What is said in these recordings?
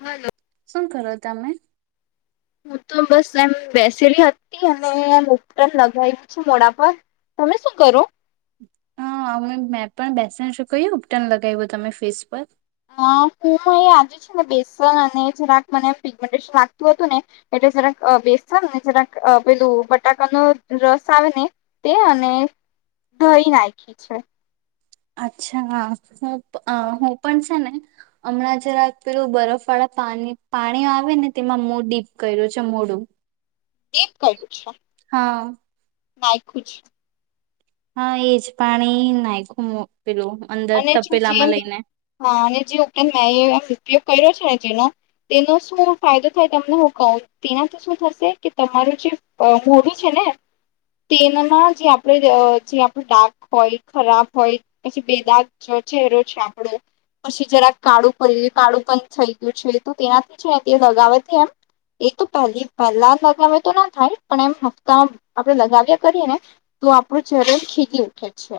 Hello. શું કરો તમે? હું તો બસ એમ બેસેલી હતી અને ઉપટન લગાવલી છું મોડા પર તમે શું કરો? હા અમે મે પણ બેસી શકોએ ઉપટન લગાવ્યું તમે ફેસ પર. હ હું આજે છે ને બેસન અને જરાક મને ફિગમેન્ટેશન લાગતું હતું ને એ ટલે જરાક બેસન જરાક પેલું બટાકાનો રસ આવે ને તે અને દઈ નાખી છે. અચ્છા હા હું અ હું પણ છે ને હમણાં જરાક પેલું બરફ વાળા પા પાણી આવે ને તેમાં મો ડીપ કર્યું છે મોડું. એ કઈ છ. હા નાય્ ખુંજ હા એજ પાણી નાય્ખુ અને જે હા અને જે ઉકેરાંત મે એ [unintelligible] ઉપયોગ કર્યો છે ને જેનો તેનો શું ફાયદો થાય તમને હું કહું તેનાથી શું થશે કે તમા મારું જે મોર છે ને [unintelligible] તેનામાં જે આપણે જે આપડ ડા્ક હોય ખરાબ હોય પછી ચરો છે આપડો પછી જરાક કાળું કરી કાળું પણ થઈ ગયું છે તો તેનાથી છે તે લગાવે એમ એ તો પહેલી પહેલા લગાવ્યા તો ના થાય પણ એમ હપ્તા આપણેે લગાવ્યા કરીએ ને તો આપનુ ચરન્ ખેચિ ઉઠે છે.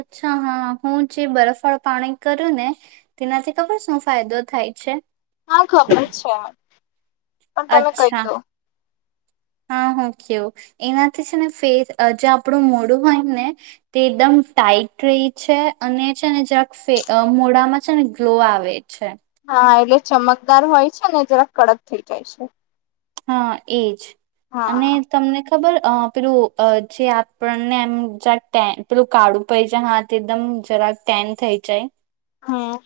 અચ્છા હા હું જે બરફ વાળા પાણી કરું ને તેનાથી ખબર શું ફાયદો થાય છે. હા ખબર છે પણ તમે કઈ અચ્છા દઉ હા હ કેવ એનાથી છે ને ફેર જે આપણું મોડું હોય ને તે એકદમ લઇટ રહી છે અને છે ને જરાક મોડામાં છે ને ગ્લો આવે છે. હા એટલે ચમકદાર હોય છે ને જરા કડક થઈ જાય છે. હા એજ અને હા તમને ખબર પેલું જે આપણને એમ પેલું કાળું પડી જાય હા એકદમ જરાક ટેન થઇ જાય. હા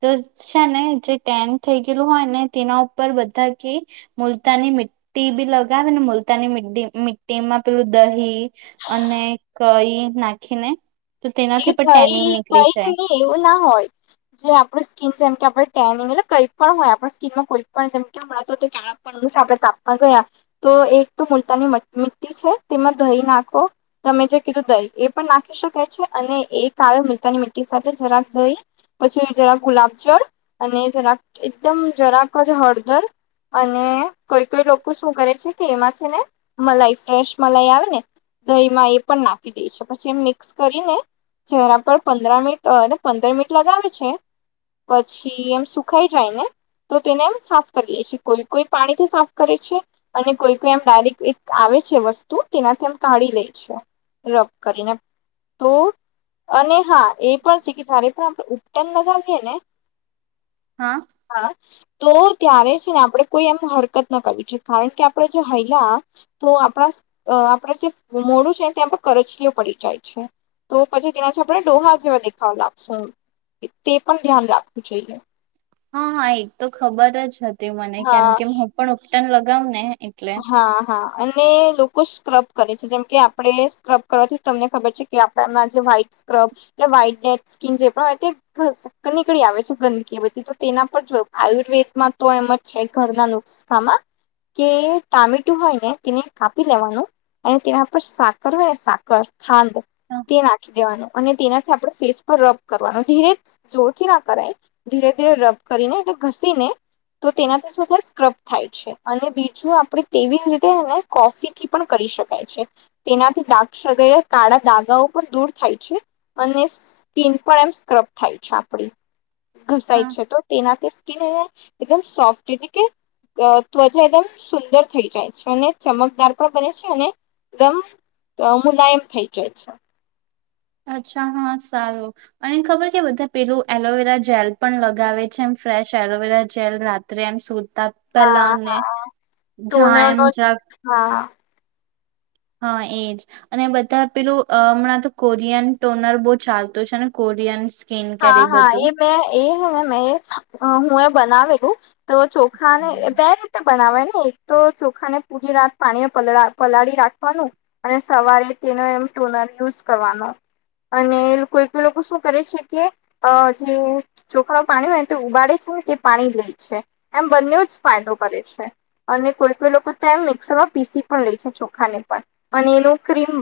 તો છે ને જે ટાઈમ થઈ ગયેલું હોય ને તેના ઉપર બધા કે મુલતાની મી્ટી બી લગાવે ને મુલતાની મ મી્ટી માં પેલું દહી અને કઈ નાખીને તો તેનાથી એવું પણ ટેનિંગ થઈ નીકળી કઈ છે જાય નને એવું ના હોય જે આપડ સ્કીન જેમ કે આપણે ટેનિંગ એટલે કઈ પણ હોય આપ સ્કીિનમાં કોઈ પણ જેમ કેણાં તો ક્યા છે આપણે તાપમાન ગયા તો એક તો મુલતાની મીતિ છો તેમાં દહી નાખો તમે જે કીધું દહી એ પણ નાખી શકાય છે. અને એક આવે મીતાની મીતિ સાથે જરાક દહી પછી જરાક ગુલાબ જળ અને જક એકદમ જરાક છે હળદર અને કોઈ કોઈ લોકો શું કરે છે કે એમાં છે ને મલાઈ ફ્રેશ મલાઈ આવે ને દહી માં એ પણ નાખી દે છે પછી એ મિક્સ કરીને ચહેરા પર પંદરા મિનિટ પંદર મિનિટ લગાવે છે. પછી એમ સુખાઈ જાય ને તો તેને એમ સાફ કરીએે છે કોઈ કોઈ પાણીથી સાફ કરે છે અને કોઈ કોઈ એમ ડાયરેક્ટ આવે છે વસ્તુ તેનાથીમ કાઢી લે છે રબ કરીને તો અને હા એ પણ છે કે જારે પણ આપણે ઉટન લગાવીએે ને હા હા. તો ત્યારે છે ને આપડણે કોઈ એમ હરકત ના કરવી છે કારણ કે આપણે જો હૈલા તો આપણા અ આપડે જે મોડું છેને ત્યાં કરછલીઓ પડી જાય છે. તો પછી તેનાથી આપણે ડોહા જેવા દેખાવ લાવશું તે પણ ધ્યાન રાખવું જોઈએ હા હા એક તો ખબર જ હતી મને કેમ હા કે હું પણ ઉપટન લગાવ ને એટલે હા હા અને લોકો સ્ક્રબ કરે છે જેમ કે આપડે સ્ક્રબ કરવાથી તમને ખબર છે કે આપડામાં જે વ્હાઈટ સ્ક્રબ એટલે વ્હાઈટ ડે સ્કીન જે પણય નીકળી આવે છે ગંદકી બધી તો તેના પર આયુર્વેદમાં તો એમ જ છે ઘરના નુસ્ખામાં કે ટામેટું હોય ને તેને કાપી લેવાનું અને તેના પર સાકર હોય ને સાકર ખાંડ હા તે નખિ દેવાનું અને તેનાથી આપણે ફેસ પર રબ કરવાનું ધીરે જોરથી ના કરાય ધીરે ધીરે રબ કરીને એટલે ઘસી ને તો તેનાથીધ સ્ક્રબ થાય છે અને બીજું આપ તેવી જ રીતે એને કોફીથી પણ કરી શકાય છે તેનાથી ડાગરે કાળા દાગ્ પણ દૂર થાય છે અને સ્કીન પણ એમ સ્ક્રબ થાય છે આપડી ઘસાય હા છે તો તેનાથી મ સોફ એટલે કે ત્વચા એકદમ સુંદર થઈ જાય છે અને ચમકદાર પણ બને છે અને એકદમ તો મુલાયમ એમ થઇ જાય છે અચ્છા હા સારું અને ખબર કે બધા પેલું એલોવેરા જેલ પણ લગાવે છે એમ ફ્રેશ એલોવેરા જેલ રાત્રે એમ સુતા પહેલા હા અને હા ટોનર નો [unintelligible] હા હા એજ અને બધા પેલું હમણાં તો કોરિયન ટોનર બહુ ચાલતું છે ને ઓડિન્સ હા હા એ મેં એ ને મેં હું એ બનાવેલું તો ચોખા ને બે રીતે બનાવા ને એક તો ચોખાને પૂરી રાત પાણી પલાળી રાખવાનું અને સવારે એમ ટોનર યુઝ કરવાનો અને કોઈ કોઈ શું કરે છે કે અ જે ચોખા પાણી હોય ને તો ઉબાડે છે ને તે પાણી લે છે એમ બંને જ ફાયદો કરે છે અને કોઈ કોઈ લોકો મિક્સર માં પીસી પણ લે છે ચોખાને પણ એનું ક્રીમ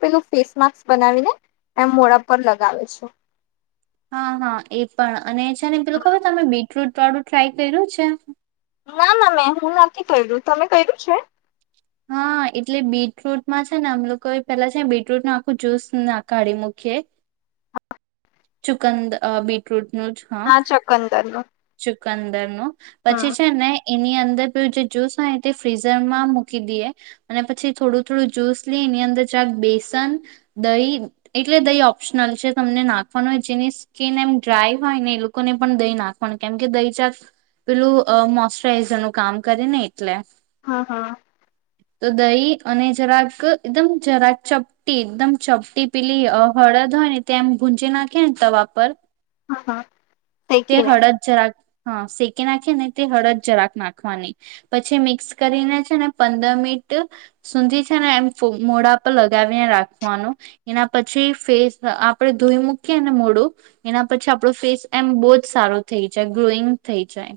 પેલું ફેસ માસ્ક બનાવીને એમ મોડા પર લગાવે છે હા હા એ પણ અને છે ને પેલું ખબર તમે બીટરૂટ વાળું ટ્રાય કર્યું છે ના ના મેં હું નથી કર્યું તમે કર્યું છે હા એટલે બીટરૂટમાં છે ને આમ લોકો પેલા છે બીટરૂટ ન આખું જ્યુસ ના કાઢી મૂકી નાખીયે ચુકંદ બીટરૂટ હા ચકંદર નું ચકંદર નું પછી હમ છે ને એની અંદર પેલું જે જ્યુસ હોય તે ફ્રીઝર માં મૂકી દઈએ અને પછી થોડું થોડું જ્યુસ લઈ એની અંદર જક બેસન દહી એટલે દહી ઓપ્શનલ છે તમને નાખવાનો જેની કેને એમ ડ્રાય હોય ને એ લોકો ને પણ દઈ નાખે કેમ કે દહી ચાક પેલું મોશચરાઈઝર નું કામ કરેને હા હા તો દહી અને જરાક એકદમ જરાક ચપટી એકદમ ચપટી પીલી હળદ તેમ ગૂંજી નાખે ને તવા પર હા હા તે હળદ જરાક હા શેકી નાખી ને તે હળદ જરાક નાખવાની પછી મિક્સ કરીને છે ને પંદર મિનિટ સુંંધી છે ને એમ મોડા પર લગાવીને રાખવાનું એના પછી ફેસ આપડણે ધોઈ મૂકીએ ને મોડું એના પછી આપડો ફેસ એમ બહુ જ સારું થઈ જાય ગ્રોઈંગ થઈ જાય.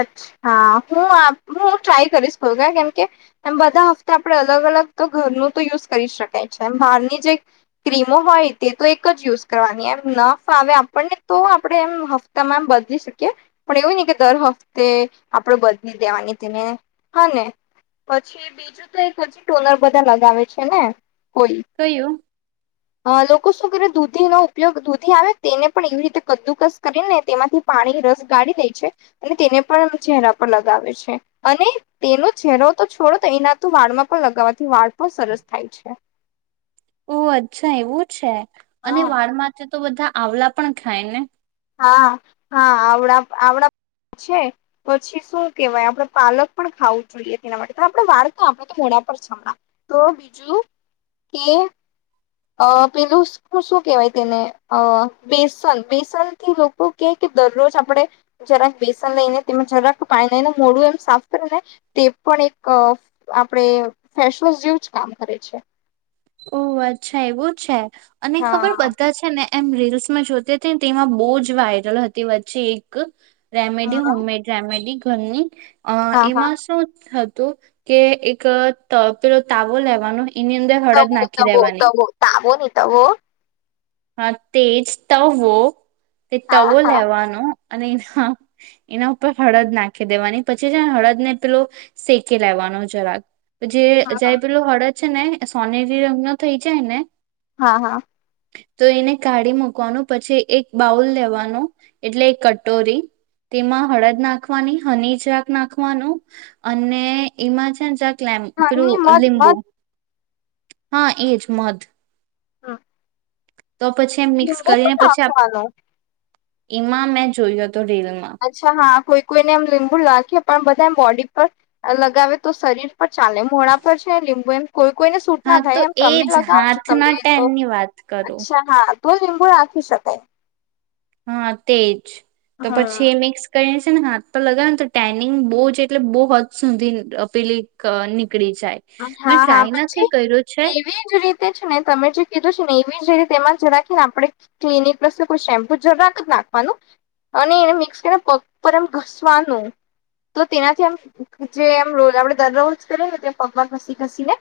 અચ્છા હું આખું ટ્રાય કરીશ કેમ કેમ બધા હપ્તા આપડે અલગ અલગ ઘરનું તો યુઝ કરી શકાય છે બહારની જે ક્રીમો હોય તે તો એક જ યુઝ કરવા એમ ન ફાવે આપણને તો આપડે એમ હપ્તા એમ બદલી શકીએ પણ એવું નઈ કે દર વખત તે આપણેે બદલી દેવાની તેને હા ને પછી બીજું તો એક પછી ટોલર બધા લગાવે છે ને. કોઈ કયું. અ લોકો શું કરે દૂધી નો ઉપયોગ દૂધી આવે તેને પણ એવી રીતે કદુ ક્રશ કરીને તેમાંથી પાણી રસ કાઢી દે છે. અને તેને પણ ચહેરા પર લગાવે છે અને તેનો ચહેરો તો છોડો તો એના તો વાળમાં પણ લગાવવાથી વાળ પણ સરસ થાય છે. ઓ અચ્છા એવું છે. અને હા. વાળ માટે તો બધા આવલા પણ ખાય ને. હા હા આવડા આવડા છે પછી શું કેવાય આપડે પાલક પણ ખાવું જોઈએ તેના માટે તો આપડે વારતા આપડે થોડા ઉપર છે હમણા તો બીજું કે અ પેલું શું શું કેહેવાય તેને અ બેસન બેસન લોકો કે કે દરરોજ આપડણે જરાક બેસન લઈને તેમાં જરાક પાણી લઈને મોડું એમ સાફ ને તે પણ એક આપણેે ફેશવોશ જેવું જ કામ કરે છે. ઓહ અચ્છા એવું છે અને ખબર હા. બધા છે ને એમ રીલ્સમાં જોતી હતીને તેમાં બહુ જ વાયરલ હતી વચ્ચે એક રેમેડી હા હોમમેડ રેમેડી ઘરની અ હા હા એમાં શું થતુ તો કે એક પેલો તાવલો લેવાનો એની અંદર હળદ તવો નાખી તવો દેવાની તવો તાવો નહી તવો હો. હા તેજ તવો તે હા તવો હા. લેવાનો અને એના એના ઉપર હળદ નાખી દેવાની પછી જ હળદ ને પેલો શેકી લેવાનું મા જરાક જે જાય પેલું હળદ છે ને સોનરી રગ્ન થઈ જાય ને હા-હા. તો એને કાઢી મુકવાનું પછી એક બાઉલ લેવાનું એટલે એક કટોરી તેમાં હળદ નાખવાની હનીજાક નાખવાનું અને એમાં છે ક કૈમ હા પેલુ ની મધ લીંબુ મધ હા એજ મધ હા. તો પછી મિક્સ કરીને પછી નાખવાનું. [inaudible] એમાં મેં જોયું હતું. અચ્છા હા કોઈ કોઈને લીંબુ લાગે. પણ બધા એમ બોડી પર લગાવે તો શરીર પર ચાલે મોડા પર છે લીંબુ એમ કોઈ કોઈને સૂટ હા ના તો થાય એમ તમે એજ લગાવો છો તમમે હાથના જો ટેનની વાત કરું અચ્છા હા. તો લીંબુ રાખી શકાય. હા તેજ તો પછી એ હમ મિક્સ કરી. ને હાથ પર લગાવે ને તો ટાનિંગ બહુ જ એટલે બહુ હદ સુધી અ પેલી કનિક પકડી જાય મેં હા હા ટ્રાય નથી પછી કર્યું છે. એવી જ રીતે છે ને તમે જે કીધું છે ને એવી જ રીતે એમાં જ રાખીને આપણે ક્લિનિક પ્લસ કોઈ શેમ્પુ જ રાખ જ ના હલો અને એને મિક્સ કરીને પગ પર એમ ઘસવાનું તો તેનાથી એમ જે એમ રોલ આપડે દર રોલ કરેને પગવા ઘસી ઘસી ને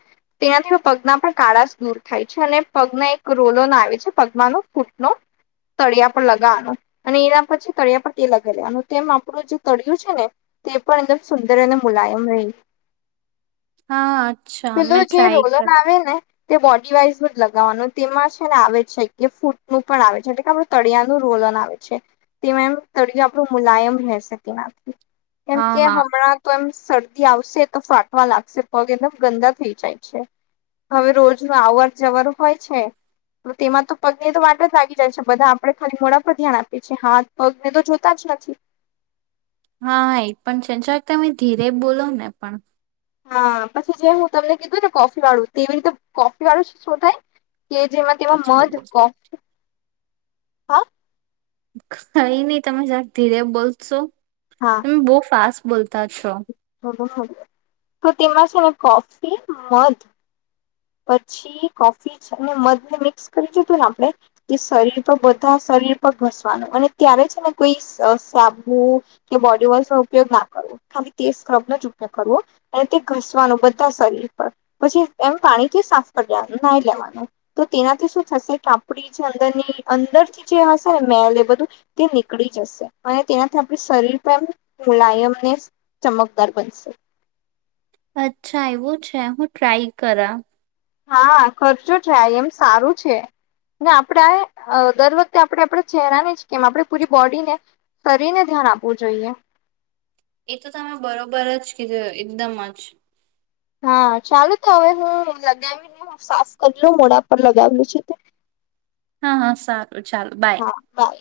તેનાથી પગના પર કાળાશ દૂર થાય છે અને પગના એક રોલોના આવે છે પગમાંનો ફૂટનો તળિયા પર લગાવવાનું અને એના પછી તળિયા પર તે લગાવી લેવાનું તેમ આપણું જે તળિયું છે ને તે પણ એકદમ સુંદર અને મુલાયમ રહી હા અચ્છા પેલું મેં જે ટ્રાય રોલન કર આવે ને તે બોડી વાઈઝ બધુ જ લગાવવાનું તેમાં છે ને આવે છે કે ફૂટનું પણ આવે છે એટલે કે આપડે તળિયા નું રોલર અના આવે છે તેમ તળ આપણું મુલાયમ રહેશે તેનાથી કેમ હા કે હા હમણાં તો એમ શરદી આવશે તો ફાટવા લાગશે પગ એમ ગંદા થઈ જાય છે હવે રોજ નુ આવન જવર હોય છે તો તેમાં તો પગની તો વાટ જ લાગી જાય છે બધા આપડે ખરી મોડા પર ધ્યાન આપએ છીએ હા પગને તો જોતા જ નથી હા એ પણ સંચો તમે ધીરે બોલો ને પણ હા પછી જે હું તમને કીધું ને કોફી વાળું તેવી રીતે કોફી વાળું શું થાય કે જેમાં તેમાં પછી મજ બોલ કોફ હા કઈ નહી તમે જક ધીરે બોલશો હા તમે બહુ ફાસ્ટ બોલ તો તેમાં છે ને કોફી મધ પછી કોફી છે મધને મિક્સ કરી જોતું ને આપે કે શરીર તો બધા શરીર પર ઘસવાનું અને ત્યારે છે ને કોઈ શાંબુ કે બોડી વોશ નો ઉપયોગ ના કરવો ખાલી તે સ્ક્રબ ન ઉપયો કરવો અને તે ઘસવાનો બધા શરીર પર પછી એમ પાણી થી સાફ કરી દે લેવાનું તો નાઈ લેવાનુ તો તેના થી શુ થશે કે આપડી જે અંદરની અંદરથી જે હસે ને મેલ એ બધું તે નીકળી જશે અને તેનાથી આપ શરીર પણ મુલાાયમને ચમકદાર બનશે અચ્છા એવું છે હું ટ્રાય કરા હા ખર્ચો જાય એમ સારું છે ને આપણેે આ દર વખતે આપણે આપડા ચહેરાની જ કેમ આપણે પૂરી બોડીને કરીને ધ્યાન આપવું જોઈએ એ તો તમે બરોબર જ કિધું એકદમ જ હા ચાલુ તો હવે હું લગાવી સાફ કરીલ મોડા પર લગાવેલું છે હા હા સારું ચાલું બાય હા બાય